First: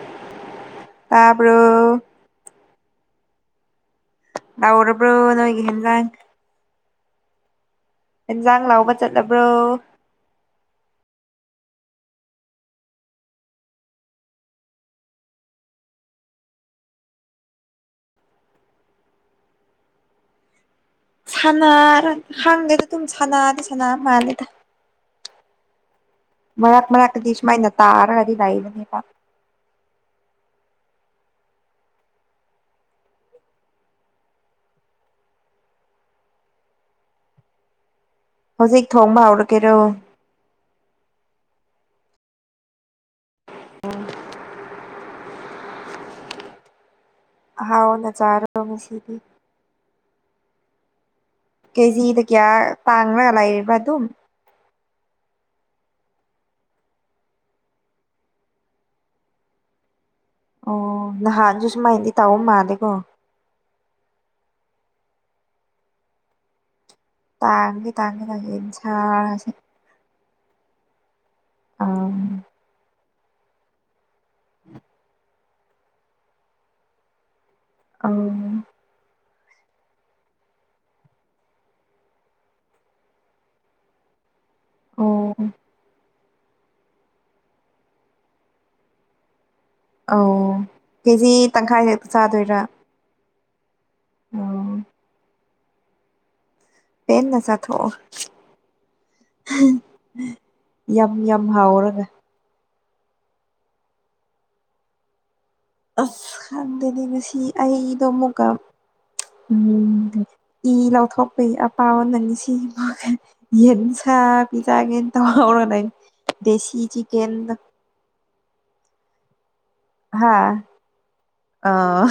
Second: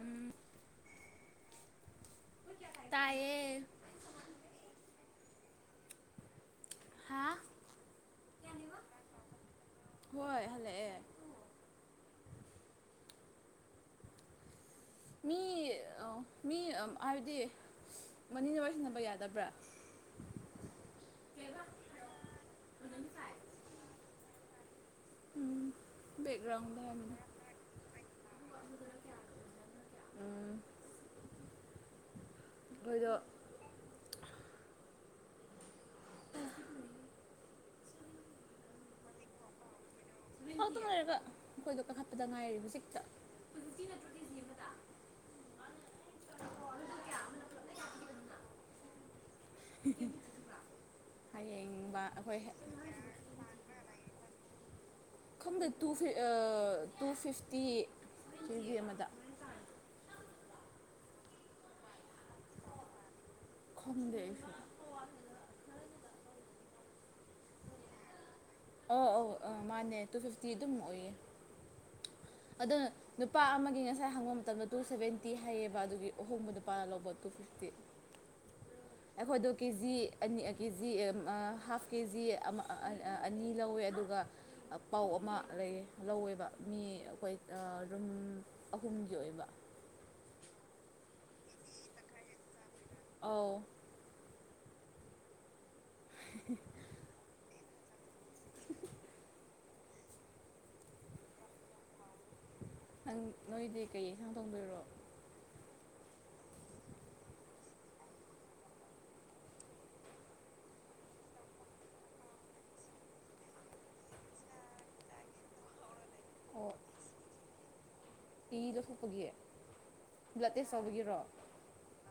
ꯎꯝ ꯇꯄ꯭ꯔꯣ ꯇꯥꯏꯌꯦ ꯂꯎꯔꯕ꯭ꯔꯣ ꯅꯣꯏꯒꯤꯍꯦꯟꯖꯥꯡ ꯍꯥ ꯏꯟꯖꯥꯡ ꯂꯥꯎꯕ ꯆꯠꯂꯕ꯭ꯔꯣ ꯍꯣꯏ ꯍꯜꯂꯛꯑꯦ [inaudible] ꯑꯩ ꯃꯤ ꯍꯥꯏꯕꯗꯤ ꯃꯅꯤꯅꯁꯤꯟꯅꯕ ꯌꯥꯗꯕ꯭ꯔꯥ ꯍꯥꯡꯗꯦꯗ ꯑꯗꯨꯝ ꯁꯅꯥꯗꯤ ꯁꯅꯥ ꯃꯥꯜꯂꯦꯗ ꯎꯝ ꯃꯂꯛ ꯃꯂ ꯀ ꯁꯃ ꯏꯅ ꯇꯥꯔꯒꯔꯤ ꯂꯏꯗꯇ ꯎꯝ ꯑꯩꯈꯣꯏꯗ ꯍꯧꯖꯤꯛ ꯊꯣꯡꯕ ꯍꯧꯔꯛꯀꯦꯔꯣ ꯇ ꯉꯔꯒ ꯃꯈꯣꯏꯗꯣ ꯀꯥꯈꯠꯄꯗ ꯉꯥꯏꯔꯤꯕꯁꯤꯛꯇ ꯑꯣ ꯍꯥꯎ ꯅ ꯆꯥꯔꯣ ꯃꯁꯤꯗꯤ ꯍꯌꯦꯡꯕ ꯀꯦꯖꯤꯗ ꯑꯩꯈꯣꯏ ꯀꯌꯥ ꯇꯥꯡꯅꯒ ꯂꯩꯔꯤꯕ ꯑꯗꯨꯝ ꯈꯪꯗꯦ ꯇꯨ ꯇꯨ ꯐꯤꯐꯇꯤ ꯀꯖꯤ ꯑꯃꯗ ꯑꯣ ꯅꯍꯥꯟꯁꯨ ꯁꯨꯃꯥꯏꯅꯗꯤ ꯇꯥꯑꯣ ꯃꯥꯜꯂꯦꯀꯣ ꯈꯝꯗꯦ ꯇꯥꯡꯗꯤꯦ ꯇꯥꯡꯒꯦ ꯇꯥꯡꯁꯤ ꯑꯧ ꯑꯧ ꯏꯟꯁꯥꯁꯤ ꯑꯥ ꯃꯥꯅꯦ ꯇꯨ ꯐꯤꯐꯇꯤ ꯑꯗꯨꯝ ꯑꯣꯏꯌꯦ ꯑꯥ ꯑꯗꯨꯅ ꯅꯨꯄꯥ ꯑꯃꯒꯤ ꯉꯁꯥꯏ ꯍꯪꯕ ꯃꯇꯝꯗ ꯇꯨ ꯁꯚꯦꯟꯇꯤ ꯍꯥꯏꯌꯦꯕ ꯑꯗꯨꯒꯤ ꯑꯍꯣꯡꯕ ꯅꯨꯄꯥꯅ ꯂꯧꯕ ꯇꯨ ꯐꯤꯐꯇꯤ ꯑꯧ ꯑꯩꯈꯣꯏꯗꯣ ꯀꯦ ꯖꯤ ꯑꯅꯤ K G half K G ꯑꯃ ꯑꯅꯤ ꯂꯧꯋꯦ ꯑꯗꯨꯒ ꯄꯥꯎ ꯑꯧ ꯑꯃ ꯂꯩꯌꯦ ꯂꯧꯋꯦꯕ ꯃꯤ ꯑꯩꯈꯣꯏ ꯔꯨꯝ ꯑꯍꯨꯝꯒꯤ ꯑꯣꯏꯕ ꯑꯧ ꯀꯦꯖꯤ ꯇꯪꯈꯥꯏ ꯍꯛꯇ ꯆꯥꯗꯣꯏꯔꯥ ꯑꯧ ꯑꯣ [unintelligible] ꯄꯦꯟꯅ ꯆꯥꯊꯣꯛꯑꯣ ꯌꯥꯝ ꯌꯥꯝ ꯍꯥꯎꯔꯒ ꯅꯪ ꯅꯣꯏꯗꯤ ꯀꯩ ꯌꯦꯟꯁꯥꯡ ꯊꯣꯡꯗꯣꯏꯔꯣ ꯑꯁ ꯈꯪꯗꯦꯅꯦ ꯉꯁꯤ ꯑꯩꯗꯣ ꯑꯃꯨꯛꯀ ꯎꯝ ꯏ ꯂꯧꯊꯣꯛꯄꯩ ꯑꯄꯥꯝꯕ ꯅꯪ ꯁꯤ ꯃꯥꯈꯩ ꯌꯦꯟꯁꯩ ꯑ ꯄꯤꯖꯒꯦ ꯇꯧꯔ ꯂꯩ ꯑꯣ ꯗꯁꯤ ꯆꯤꯀꯦꯟꯗꯣ ꯏ ꯂꯧꯊꯣꯛꯄꯒꯤ ꯕ꯭ꯂꯠ ꯍꯥ ꯇꯦꯁ ꯇꯧꯕꯒꯤꯔꯣ ꯑꯥ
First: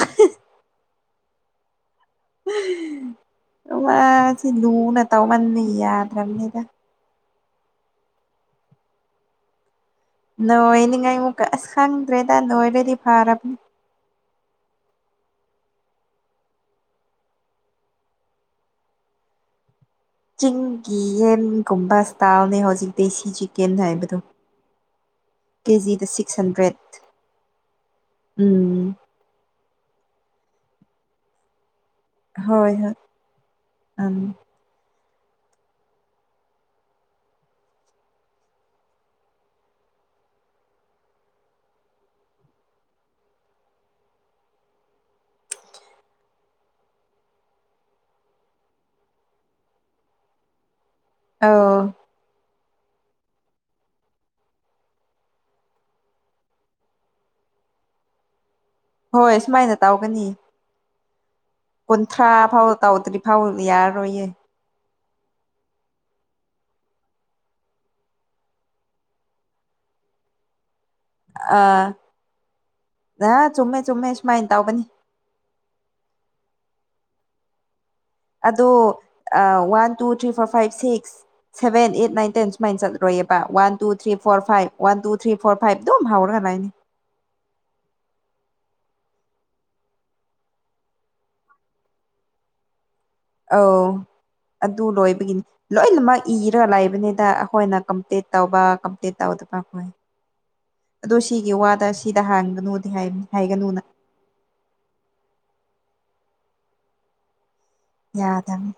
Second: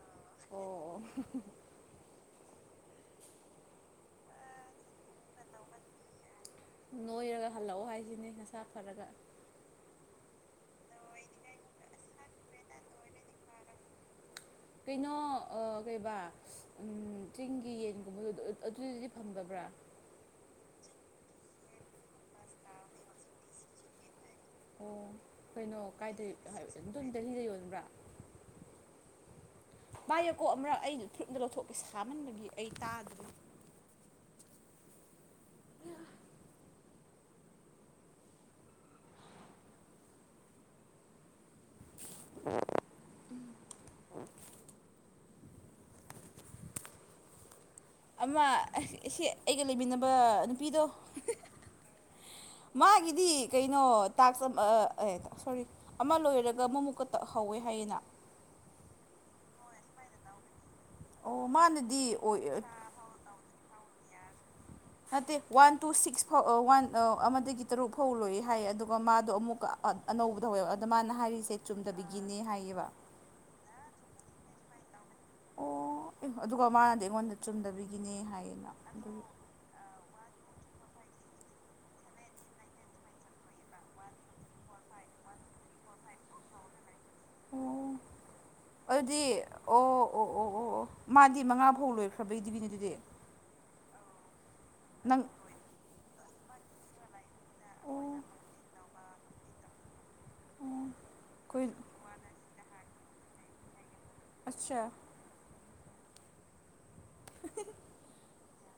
ꯃꯥꯁꯤ ꯂꯨꯅ ꯇꯧꯃꯥꯟꯗꯅ ꯌꯥꯗ꯭ꯔꯥꯅꯤꯝ ꯅꯣꯏꯔꯒ ꯍꯜꯂꯛꯑꯣ ꯍꯥꯏꯁꯤꯅꯦ ꯅꯁꯥ ꯐꯔꯒ ꯅꯣꯏꯅꯤꯉꯥꯏꯃꯨꯛꯀ ꯑꯁ ꯈꯪꯗ꯭ꯔꯦꯗ ꯅꯣꯏꯔꯗꯤ ꯐꯥꯔꯕꯅꯦ ꯀꯩꯅꯣ ꯑ ꯀꯩꯕꯥ ꯎꯝ ꯆꯤꯡꯒꯤ ꯌꯦꯟꯒꯨꯝꯕꯗꯨ ꯑꯗꯨꯗꯗꯤ ꯐꯪꯗꯕ꯭ꯔꯥ ꯆꯤꯡꯒꯤ ꯌꯦꯟꯒꯨꯝꯕ ꯏꯁꯇꯥꯜꯅꯦ ꯍꯧꯖꯤꯛ ꯗꯦꯁꯤ ꯆꯤꯛꯀꯟ ꯍꯥꯏꯕꯗꯣ ꯑꯣ ꯀꯩꯅꯣ ꯀꯦꯖꯤꯗ ꯀꯥꯏꯗꯩ ꯁꯤꯛꯁ ꯍꯥꯏꯕ ꯍꯟꯗ꯭ꯔꯦꯠ ꯑꯗꯨꯝ ꯗꯦꯜꯗ ꯌꯣꯟꯕ꯭ꯔꯥ ꯎꯝ ꯄꯥꯏꯌꯨꯀꯣ ꯑꯃꯨꯔꯛ ꯑꯩ ꯐꯨꯔꯨꯞꯅ ꯂꯧꯊꯣꯛꯀꯦ ꯁꯥꯃꯟꯕꯒꯤ ꯑꯩ ꯍꯣꯏ ꯍꯣꯏ ꯇꯥꯗ꯭ꯔꯦ ꯎꯝ ꯎꯝ ꯑꯃ ꯑꯁꯤ ꯑꯁꯤ ꯑꯩꯒ ꯂꯩꯃꯤꯟꯅꯕ ꯅꯨꯄꯤꯗꯣ ꯑꯧ ꯃꯥꯒꯤꯗꯤ ꯀꯩꯅꯣ ꯇꯥꯛꯁ ꯑ ꯑ ꯑꯦ ꯁꯣꯔꯤ ꯑꯃ ꯂꯁꯣꯔꯤ ꯑꯃ ꯂꯣꯏꯔꯒ ꯑꯃ ꯑꯃꯨꯛꯀ ꯇ ꯍꯧ ꯍꯧꯋꯦ ꯍꯥꯏꯌꯦꯅ [inaudible] ꯍꯣꯏ ꯁꯨꯃꯥꯏꯅ ꯇꯧꯒꯅꯤ ꯑꯣ ꯃꯥꯅꯗꯤ ꯀꯨꯟꯊ꯭ꯔꯥ ꯑꯣꯏ ꯐꯥꯎ ꯇꯧꯗ꯭ꯔꯤ ꯐꯥꯎ ꯌꯥꯔꯣꯏꯌꯦ ꯅꯠꯇꯦ ꯋꯥꯟ ꯇꯨ ꯁꯤꯛꯁ ꯐꯥꯎ ꯋꯥꯟ ꯑꯃꯗꯒꯤ ꯇꯔꯨꯛ ꯐꯥꯎ ꯂꯣꯏꯌꯦ ꯍꯥꯏꯌꯦ ꯑꯗꯨꯒ ꯃꯥꯗꯣ ꯑꯃꯨꯛꯀ ꯑꯅꯧꯕꯗ ꯍꯧꯔ ꯑꯗꯣ ꯃꯥꯅ ꯍꯥꯏꯔꯤꯁꯦ ꯆꯨꯝꯗꯕꯤꯒꯤꯅꯦ ꯍꯥꯏꯌꯦꯕ ꯑ ꯆꯨꯝꯃꯦ ꯆꯨꯝꯃꯦ ꯁꯨꯃꯥꯏꯅ ꯇꯧꯕꯅꯤ ꯑꯣ ꯑꯗꯨꯒ ꯃꯥꯅꯗꯤ ꯑꯩꯉꯣꯟꯗ ꯆꯨꯝꯗꯕꯤꯒ ꯑꯗꯣ one two three four five six seven eight nine ten ꯁꯨꯃꯥꯏꯅ ꯆꯠꯂꯔꯣꯏꯑꯦꯕ one two three four five one two three four five ꯑꯗꯨꯝ ꯍꯧꯔꯒ ꯥꯃꯥꯏꯅꯤ ꯑꯣ ꯑꯗꯨꯗꯤ ꯑꯣ ꯑꯣ ꯑꯣ ꯑꯣ ꯑꯣ ꯃꯥꯗꯤ ꯃꯉꯥ ꯐꯧ ꯂꯣꯏꯈ꯭ꯔꯕꯩꯗꯨꯒꯤꯅꯤ ꯑꯗꯨꯗꯤ ꯑꯧ ꯑꯗꯨ ꯅꯪ ꯂꯣꯏꯕꯒꯤꯅꯤ ꯂꯣꯏꯅꯃꯛ ꯏꯔ ꯂꯩꯕꯅꯤꯗ ꯑꯩꯈꯣꯏꯅ ꯑꯣ ꯑꯣ ꯀꯝꯄ꯭ꯂꯤꯠ ꯇꯧꯕ ꯀꯝꯄ꯭ꯂꯤꯠ ꯇꯧꯗꯕ ꯈꯣꯏ ꯑꯩꯈꯣꯏ ꯑꯗꯣ ꯁꯤꯒꯤ ꯋꯥꯗ ꯁꯤꯗ ꯍꯥꯟꯒꯅꯨꯗꯤ ꯍꯥꯏꯒꯅꯨꯅ ꯑꯆꯥ ꯌꯥꯗꯝꯅꯤ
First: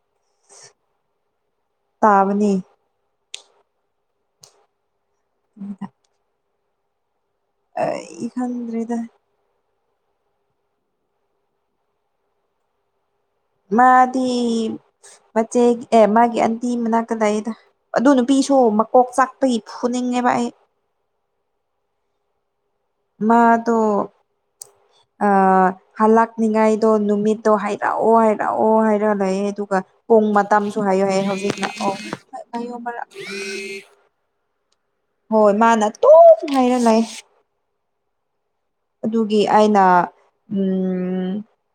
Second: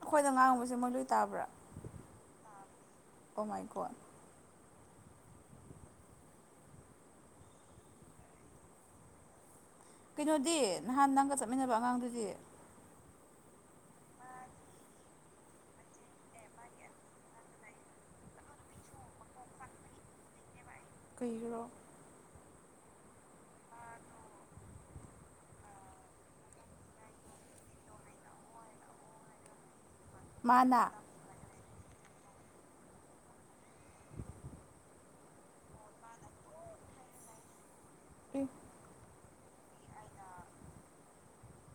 ꯑꯩꯈꯣꯏꯅ ꯉꯥꯡꯕꯁꯦ ꯃꯣꯏ ꯂꯣꯏ ꯇꯥꯕ꯭ꯔꯥ ꯇꯥꯕꯅꯤ ꯇꯥꯕꯅꯦ ꯑꯣꯃꯥꯏꯒꯣꯠ ꯎꯝ ꯑꯩ ꯈꯪꯗ꯭꯭ꯔꯦꯗ ꯀꯩꯅꯣꯗꯤ ꯅꯍꯥꯟ ꯅꯪꯒ ꯆꯠꯃꯤꯟꯅꯕ ꯑꯉꯥꯡꯗꯨꯗꯤ ꯃꯥꯗꯤ ꯃꯆꯦ ꯑꯦ ꯃꯥꯒꯤ ꯑꯟꯇꯤ ꯃꯅꯥꯛꯇ ꯂꯥꯛꯏꯗ ꯑꯗꯨ ꯅꯨꯄꯤ ꯁꯨ ꯃꯀꯣꯛ ꯆꯥꯛꯄꯒꯤ ꯐꯨꯅꯤꯡꯉꯦꯕ ꯑꯩ ꯀꯩꯒꯤꯔꯣ ꯃꯥꯗꯣ ꯑ ꯍꯂꯛꯅꯤꯉꯥꯏꯗꯣ ꯅꯨꯃꯤꯠꯇꯣ ꯍꯥꯏꯔꯛꯑꯣ ꯍꯥꯏꯔꯛꯑꯣ ꯍꯥꯏꯔ ꯂꯩꯌꯦ ꯑꯗꯨꯒ ꯄꯣꯡ ꯃꯇꯝꯁꯨ ꯃꯥꯅ ꯍꯥꯏꯌꯨ ꯍꯥꯏ ꯍꯧꯖꯤꯛꯅ ꯑꯣ ꯄꯥꯏꯌꯣ ꯑꯃꯨꯔꯛ ꯍꯣꯏ ꯃꯥꯅ ꯇꯨꯝ ꯍꯥꯏꯔ ꯂꯩ ꯏ ꯑꯗꯨꯒꯤ ꯑꯩꯅ ꯎꯝ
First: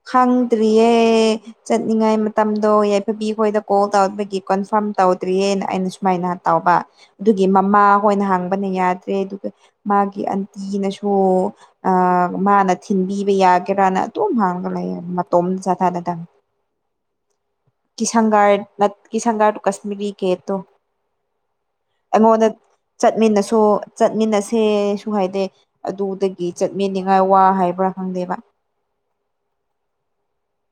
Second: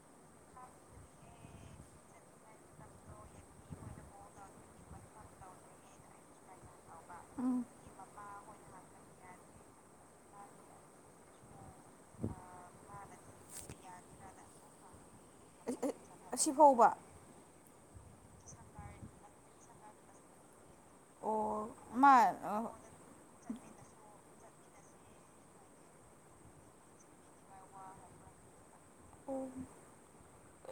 ꯈꯪꯗ꯭ꯔꯤꯌꯦ ꯆꯠꯅꯤꯡꯉꯥꯏ ꯃꯇꯝꯗꯣ ꯌꯥꯏꯐꯕꯤ ꯑꯩꯈꯣꯏꯗ ꯀꯣꯜ ꯇꯧꯕꯒꯤ ꯀꯣꯟꯐꯥꯔꯝ ꯇꯧꯗ꯭ꯔꯤꯌꯦꯅ ꯑꯩꯅ ꯁꯨꯃꯥꯏꯅ ꯇꯧꯕ ꯑꯗꯨꯒꯤ ꯎꯝ ꯃꯃꯥ ꯍꯣꯏꯅ ꯍꯥꯡꯕꯅ ꯌꯥꯗ꯭ꯔꯦ ꯑꯗꯨꯒ ꯃꯥꯒꯤ ꯑꯟꯇꯤꯅꯁꯨ ꯃꯥꯅ ꯊꯤꯟꯕꯤꯕ ꯌꯥꯒꯦꯔꯅ ꯑꯗꯨꯇꯣꯝ ꯍꯥꯡꯉꯒ ꯂꯩ ꯃꯇꯣꯝ ꯑꯁꯤꯐꯥꯎꯕ ꯀꯤꯁꯟꯒꯥ ꯀꯤꯁꯪꯒꯥꯥꯔ ꯀꯁꯃꯤꯔꯤ ꯀꯦꯇꯣ ꯑꯣ ꯃꯥ ꯑꯩꯉꯣꯟꯗ ꯑꯣ ꯆꯠꯃꯤꯟꯅꯁꯨ ꯆꯠꯃꯤꯟꯅꯁꯤ ꯁꯦꯁꯨ ꯍꯥꯏꯗꯦ ꯑꯗꯨꯗꯒꯤ ꯆꯠꯃꯤꯅꯤꯉꯥꯏ ꯋꯥ ꯍꯥꯏꯕ꯭ꯔꯥ ꯈꯪꯗꯦꯕ ꯑꯣ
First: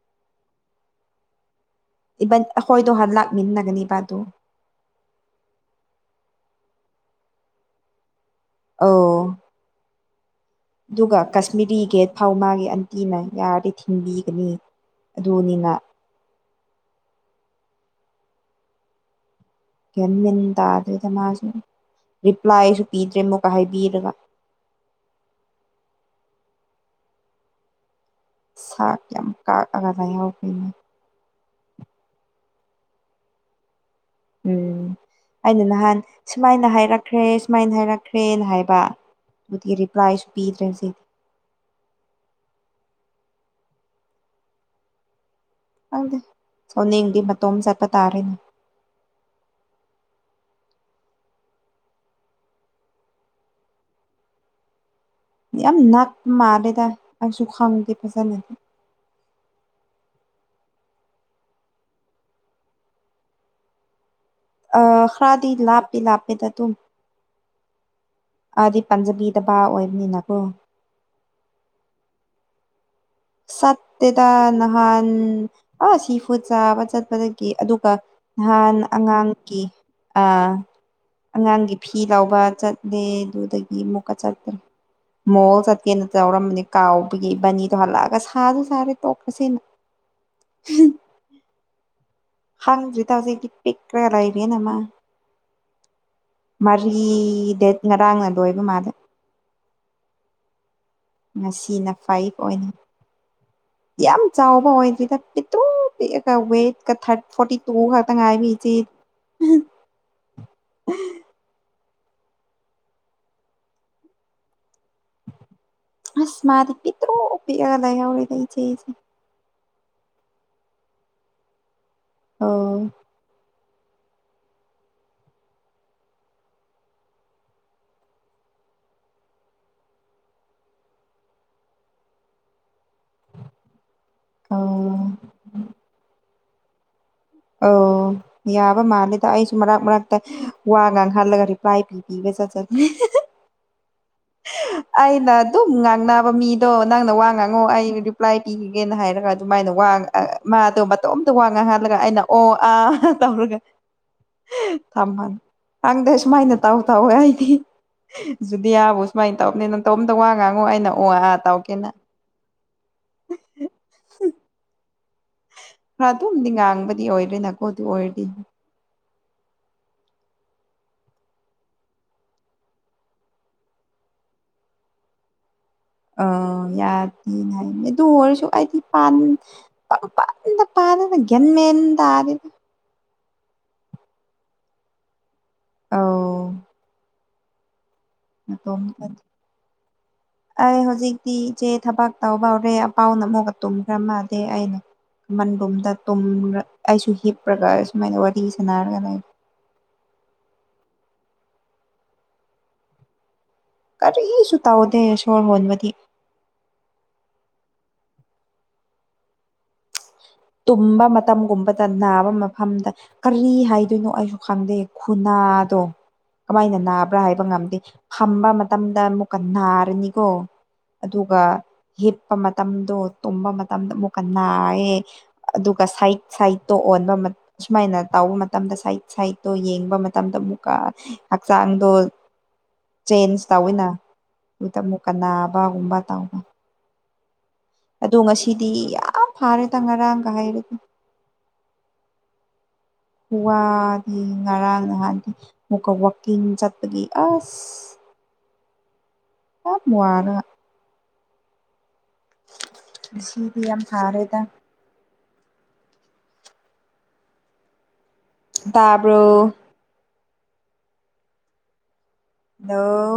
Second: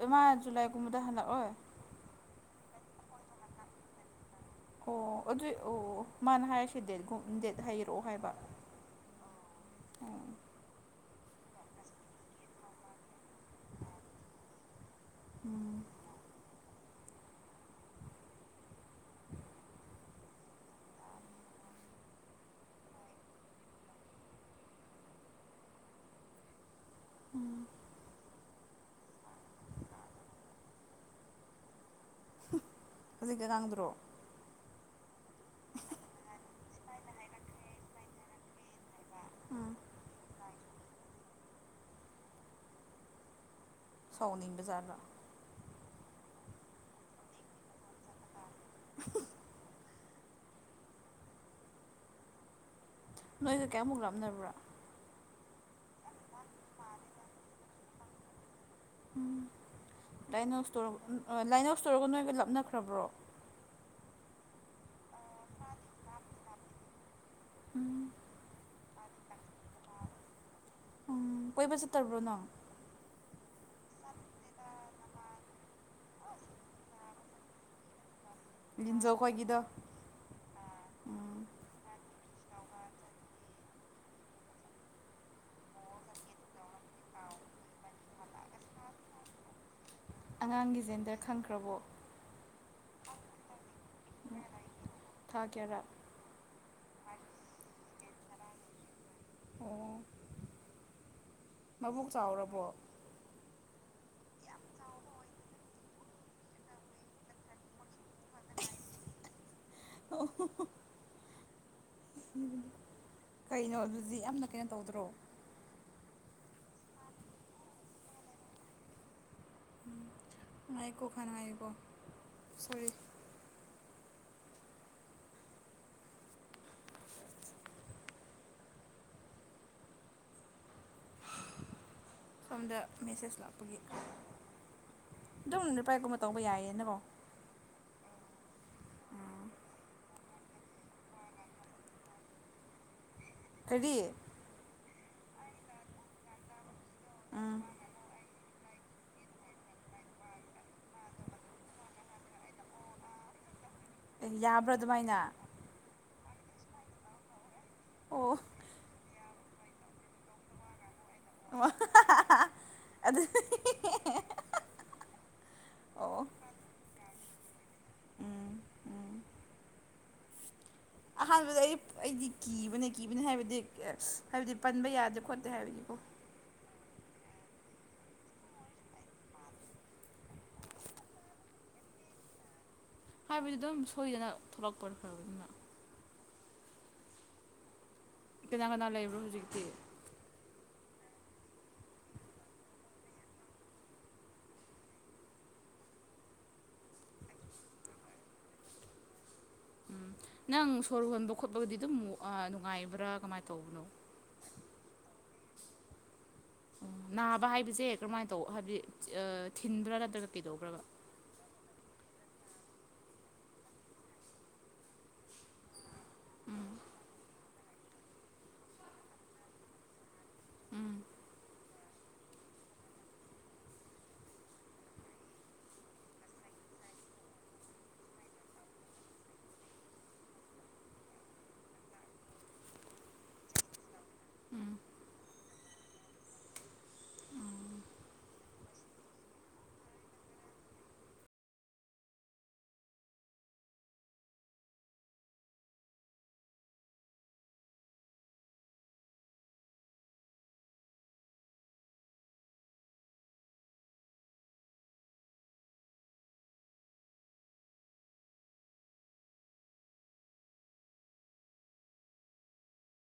ꯑ ꯃꯥ ꯖꯂꯥꯏꯒꯨꯝ ꯃꯗꯥ ꯍꯂ ꯑꯣꯏ ꯑꯩꯈꯣꯏꯗꯣ ꯂꯥꯛꯃꯤꯟꯅꯒꯅꯤꯕꯗꯥꯪ ꯑꯗꯨꯝ ꯑꯣ ꯑꯗꯨꯏ ꯑꯣ ꯃꯥꯅ ꯍꯥꯏꯔꯁꯦ ꯗꯦꯠꯒꯨꯝ ꯗꯦꯠ ꯍꯩꯔꯛꯑꯣ ꯍꯥꯏꯕ ꯑꯧ ꯑꯗꯨꯒ ꯀꯥꯁꯃꯤꯔꯤ ꯒꯦꯠ ꯐꯥꯎ ꯃꯥꯒꯤ ꯑꯟꯇꯤꯅ ꯌꯥꯔꯗꯤ ꯊꯤꯟꯕꯤꯒꯅꯤ ꯑꯗꯨꯅꯤ ꯃꯥ ꯎꯝ ꯀ ꯏꯟ ꯇꯥꯗ꯭ꯔꯔꯤꯗ ꯃꯥꯁꯨ ꯔꯤꯄ꯭ꯂꯥꯏꯁꯨ ꯄꯤꯗ꯭ꯔꯦ ꯑꯃꯨꯛꯀ ꯍꯥꯏꯕꯤꯔꯒ ꯎꯝ ꯁꯥ ꯀ ꯌꯥꯝ ꯀꯥꯒꯗ ꯌꯥꯎꯒꯅꯦ ꯑꯗꯨꯖꯤ ꯀꯦ ꯀꯥꯡꯗꯔꯣ ꯎꯝ ꯑꯩꯅ ꯅꯍꯥꯟ ꯁꯨꯃꯥꯏꯅ ꯍꯥꯏꯔꯛꯈ꯭ꯔꯦ ꯁꯨꯃꯥꯏꯅ ꯍꯥꯏꯔꯛꯈ꯭ꯔꯦꯅ ꯍꯥꯏꯕ ꯎꯝ ꯊꯦꯔꯤ ꯄ꯭ꯔꯏꯁ ꯄꯤꯗ꯭ꯔꯦꯁꯤ ꯁꯥꯎꯅꯤꯡꯕ ꯖꯥꯔꯗ ꯈꯪꯗꯦ ꯁꯣꯅꯤꯡꯗꯤ ꯃꯇꯣꯝ ꯆꯠꯄ ꯇꯥꯔꯦꯅꯦ [unintelligible] ꯅꯣꯏꯒ ꯀꯌꯥꯃꯨꯛ ꯂꯥꯞꯕ꯭ꯔꯥ ꯌꯥꯝ ꯅꯥꯛ ꯃꯥꯗꯦꯗ ꯑꯁꯨꯨ ꯈꯪꯗꯕꯖꯅꯗ ꯂꯥꯏꯟ ꯑꯥꯎ ꯏꯁꯇꯣꯔ ꯂꯥꯏꯟ ꯑꯥꯎ ꯏꯁꯇꯣꯔꯒ ꯅꯣꯏꯒ ꯂꯥꯞꯅꯈ꯭ꯔꯕ꯭ꯔꯣ ꯑ ꯈꯥꯗꯤ ꯂꯥꯄ ꯂꯥꯄꯦꯗ ꯑꯗꯨ ꯑꯗꯤ ꯄꯟꯖꯕꯤꯗꯕ ꯑꯣꯏꯕꯅꯤꯅꯀꯣ ꯎꯝ ꯀꯣꯏꯕ ꯆꯠꯇꯕ꯭ꯔꯣꯅꯣ ꯁꯠꯇꯦꯗ ꯅꯍꯥꯟ ꯑꯥ ꯁꯤꯐꯨ ꯆꯥꯕ ꯆꯠꯄꯗꯒꯤ ꯑꯗꯨꯒ ꯅꯍꯥꯟ ꯂꯤꯟꯖꯧ ꯑꯉꯥꯡꯒꯤ ꯈꯣꯏꯒꯤꯗꯣ ꯎꯝ ꯑꯉꯥꯡꯒꯤ ꯐꯤ ꯂꯧꯕ ꯆꯠ ꯗꯦ ꯑꯗꯨꯗꯨꯗꯗꯒꯤ ꯃꯨꯀ ꯆꯠꯠꯇ꯭ꯔ ꯃꯣꯜ ꯆꯠꯀꯦꯅ ꯇꯧꯔꯝꯕꯅꯦ ꯀꯥꯎꯕꯒꯤ ꯕꯥꯅꯤꯗꯣ ꯍꯜꯂꯛꯑꯒ ꯁꯥꯁꯨ ꯁꯥꯔꯦ ꯇꯣꯛꯈ꯭ꯔꯁꯦꯅ ꯑꯉꯥꯡꯒꯤ ꯖꯦꯟꯗꯔ ꯈꯪꯈ꯭ꯔꯕꯣ ꯍꯪꯁꯨ ꯇꯥꯎꯖꯤꯦꯒꯤꯠ ꯄꯤꯛ ꯀ꯭ꯔ ꯂ ꯂꯩꯕꯤ ꯅꯃꯥ ꯊꯥ ꯀꯌꯥꯔꯥ ꯃꯔꯤ ꯗꯦꯠ ꯉꯔꯥꯡꯅ ꯂꯣꯏꯕ ꯃꯥꯗ ꯑꯣ ꯉꯁꯤꯅ ꯃꯕꯨꯛ ꯐꯥꯏꯚ ꯑꯣꯏꯅ ꯆꯥꯎꯔꯕꯣ ꯌꯥꯝ ꯆꯥꯎꯕ ꯑꯣꯏꯗ꯭ꯔꯤꯗ ꯄꯤꯨ ꯄ ꯋꯦꯠꯀ ꯊꯥꯔ ꯐꯣꯔꯇꯤ ꯇꯨ ꯇꯉꯥꯏꯕꯤ ꯆꯦ ꯀꯩꯅꯣ ꯑꯗꯨꯗꯤ ꯌꯥꯝꯅ ꯀꯩꯅꯣ ꯇꯧꯗ꯭ꯔꯣ ꯑꯁ ꯃꯥꯔꯤ ꯄꯤꯇ꯭ꯔꯨ ꯄꯤꯔ ꯂꯩ ꯍꯧꯔ ꯉꯏꯀꯣ ꯈꯅ ꯍꯥꯏꯏꯀꯣ ꯑꯣ ꯁꯣꯝꯗ ꯃꯦꯁꯦ ꯂꯒꯤ ꯑꯧ ꯏ ꯅꯨꯄꯥ ꯀꯨꯝ ꯇꯧꯕ ꯌꯥꯏꯌꯦ ꯅꯕꯣ ꯑ ꯌꯥꯕ ꯃꯥꯂꯦꯗ ꯑꯩꯁꯨ ꯃꯔꯛ ꯃꯔꯛꯇ ꯋꯥ ꯉꯥꯡꯍꯜꯂꯒ ꯔꯤꯄ꯭ꯂꯥꯏ ꯄꯤꯕꯤꯕ ꯆꯠ ꯆꯠ ꯍꯤ ꯍꯤ ꯀꯔꯤ ꯍꯤ ꯑꯩꯅ ꯑꯗꯨꯝ ꯉꯥꯡꯅꯕ ꯃꯤꯗꯣ ꯅꯪꯅ ꯋꯥ ꯎꯝ ꯉꯥꯡꯉꯣ ꯑꯩ ꯔꯤꯄ꯭ꯂꯥꯏ ꯄꯤꯈꯤꯒꯦꯅ ꯍꯥꯏꯔꯒ ꯑꯗꯨꯃꯥꯏꯅ ꯋꯥ ꯃꯥꯗꯣ ꯃꯇꯣꯝꯇ ꯋꯥꯡ ꯉꯥꯡꯍꯜꯂꯒ ꯑꯩꯅ ꯑꯣ ꯑꯥ ꯇꯧꯔꯒ ꯑꯦ ꯌꯥꯕ꯭ꯔꯥ ꯑꯗꯨꯃꯥꯏꯅ ꯊꯝꯃꯅꯤ ꯈꯪꯗꯦ ꯁꯨꯃꯥꯏꯅ ꯇꯥꯎ ꯇꯧꯋꯦ ꯑꯩꯗꯤ ꯑꯣ ꯨꯖꯨꯂꯤꯌꯥꯕꯨ ꯁꯨꯃꯥꯏꯅ ꯇꯧꯕꯅꯦ ꯅꯇꯣꯝꯇ ꯋꯥ ꯉꯥꯡꯉꯣ ꯑꯩꯅ ꯑꯣ ꯑ ꯑꯣ ꯇꯧꯀꯦꯅ ꯑꯗꯨ ꯑꯣ ꯑꯗꯨꯝꯗꯤ ꯉꯥꯡꯕꯗꯤ ꯑꯣꯏꯗ꯭ꯔꯦ ꯅꯥꯀꯣꯗꯤ ꯑꯣꯏꯔꯗꯤ ꯎꯝ ꯎꯝ ꯑꯍꯥꯟꯕꯗ ꯑꯩ ꯑꯩꯗꯤ ꯀꯤꯕꯅꯦ ꯀꯤꯕꯅꯦ ꯍꯥꯏꯕꯗꯤ ꯍꯥꯏꯕꯗꯤ ꯄꯟꯕ ꯌꯥꯗꯦ ꯈꯣꯠꯇꯦ ꯍꯥꯏꯕꯒꯤ ꯑ ꯌꯥꯗꯤ ꯍꯥꯏꯃꯅꯦ ꯑꯗꯨ ꯑꯣꯏꯔꯁꯨ ꯑꯩꯗꯤ ꯄꯥꯜꯂꯤ ꯄꯪꯄꯥꯟꯗ ꯄꯥꯟ ꯇꯗꯇꯗ ꯒ꯭ꯌꯥꯟꯃꯦꯟ ꯇꯥꯗꯦ ꯍꯥꯏꯕꯗꯤ ꯑꯗꯨꯝ ꯁꯣꯏꯗꯅ ꯊꯣꯛꯂꯛꯄ ꯈ꯭ꯔꯕ ꯑꯗꯨꯝꯅ ꯑꯧ ꯀꯅꯥ ꯀꯅꯥ ꯂꯩꯕ꯭ꯔꯣ ꯃꯇꯣꯝꯇꯗꯤ ꯍꯧꯖꯤꯛꯇꯤ ꯑꯩ ꯍꯧꯖꯤꯛꯇꯤ ꯏꯆꯦ ꯊꯕꯛ ꯇꯧꯕ ꯍꯧꯔꯦ ꯑꯄꯥꯎꯅ ꯑꯃꯨꯛꯒ ꯇꯨꯝꯈ꯭ꯔ ꯃꯥꯥꯜꯂꯦ ꯑꯩꯅ ꯀꯃꯟ ꯔꯨꯝꯗ ꯇꯨꯝꯔꯛ ꯑꯩꯁꯨ ꯍꯤꯞꯔꯒ ꯁꯨꯃꯥꯏꯅ ꯋꯥꯔꯤ ꯁꯥꯟꯅꯔꯒ ꯂꯩ ꯎꯝ ꯅꯪ ꯁꯣꯔ ꯍꯣꯟꯕ ꯈꯣꯠꯄꯒꯗꯤ ꯑꯗꯨꯝ ꯅꯨꯡꯉꯥꯏꯕ꯭ꯔꯥ ꯀꯃꯥꯏꯅ ꯇꯧꯕ ꯀꯔꯤꯁꯨ ꯇꯧꯗꯦ ꯁꯣꯔ ꯍꯣꯟꯕꯗꯤ ꯑꯣ ꯅꯥꯕ ꯍꯥꯏꯕꯁꯦ ꯀꯔꯝꯍꯥꯏꯅ ꯇꯧ ꯍꯥꯏꯕꯗꯤ ꯊꯤꯟꯕ꯭ꯔꯥ ꯅꯠꯇ꯭ꯔꯒ ꯀꯩꯗꯧꯕ꯭ꯔꯕ ꯇꯨꯝꯕ ꯃꯇꯝꯒꯨꯝꯕꯗ ꯅꯥ ꯃꯐꯝꯗ ꯀꯔꯤ ꯍꯥꯏꯗꯣꯏꯅꯣ ꯑꯩꯁꯨ ꯈꯪꯗꯦ ꯈꯨꯅꯥꯗꯣ ꯎꯝ ꯀꯃꯥꯏꯅ ꯅꯥꯕ꯭ꯔꯥ ꯍꯥꯏꯕ ꯉꯝꯗꯦ ꯐꯝꯕ ꯃꯇꯝꯗ ꯑꯃꯨꯛꯀ ꯅꯥꯔꯅꯤ ꯀꯣ ꯎꯝ ꯑꯗꯨꯒ ꯍꯤꯞꯄ ꯃꯇꯝꯗꯣ ꯇꯨꯝꯕ ꯃꯇꯝꯗ ꯑꯃꯨꯛꯀ ꯅꯥꯏꯌꯦ ꯑꯗꯨꯒ ꯁꯥꯏꯠ ꯁꯥꯏꯠꯇꯣ ꯑꯣꯟꯕ ꯃ ꯁꯨꯃꯥꯏꯅ ꯇꯥꯎꯕ ꯃꯇꯝꯗ ꯁꯥꯏꯠ ꯁꯥꯏꯠꯇꯣ ꯌꯦꯡꯕ ꯃꯇꯝꯗ ꯀꯥ ꯍꯛꯆꯥꯡꯗꯣ ꯆꯦꯟꯖ ꯇꯧꯋꯤꯅ ꯑꯗꯨꯗ ꯑꯃꯨꯛꯀ ꯅꯥꯕꯒꯨꯝꯕ ꯇꯧꯕ ꯑꯗꯣ ꯉꯁꯤꯗꯤ ꯌꯥꯝ ꯐꯥꯔꯦ ꯗ ꯉꯔꯥꯡꯒ ꯍꯥꯏꯔꯗꯤ [inaudible] ꯋꯥꯗꯤ ꯉꯔꯥꯡ ꯅꯍꯥꯟꯗꯤ ꯑꯃꯨꯛꯀ ꯋꯥꯛꯀꯤꯡ ꯆꯠꯄꯒꯤ ꯑꯁ ꯑꯥ ꯃꯨꯋꯥꯅ ꯁꯤꯗꯤ ꯌꯥꯝ ꯁꯥꯔꯦꯗ ꯇꯥꯕ꯭ꯔꯣ ꯍꯂꯣ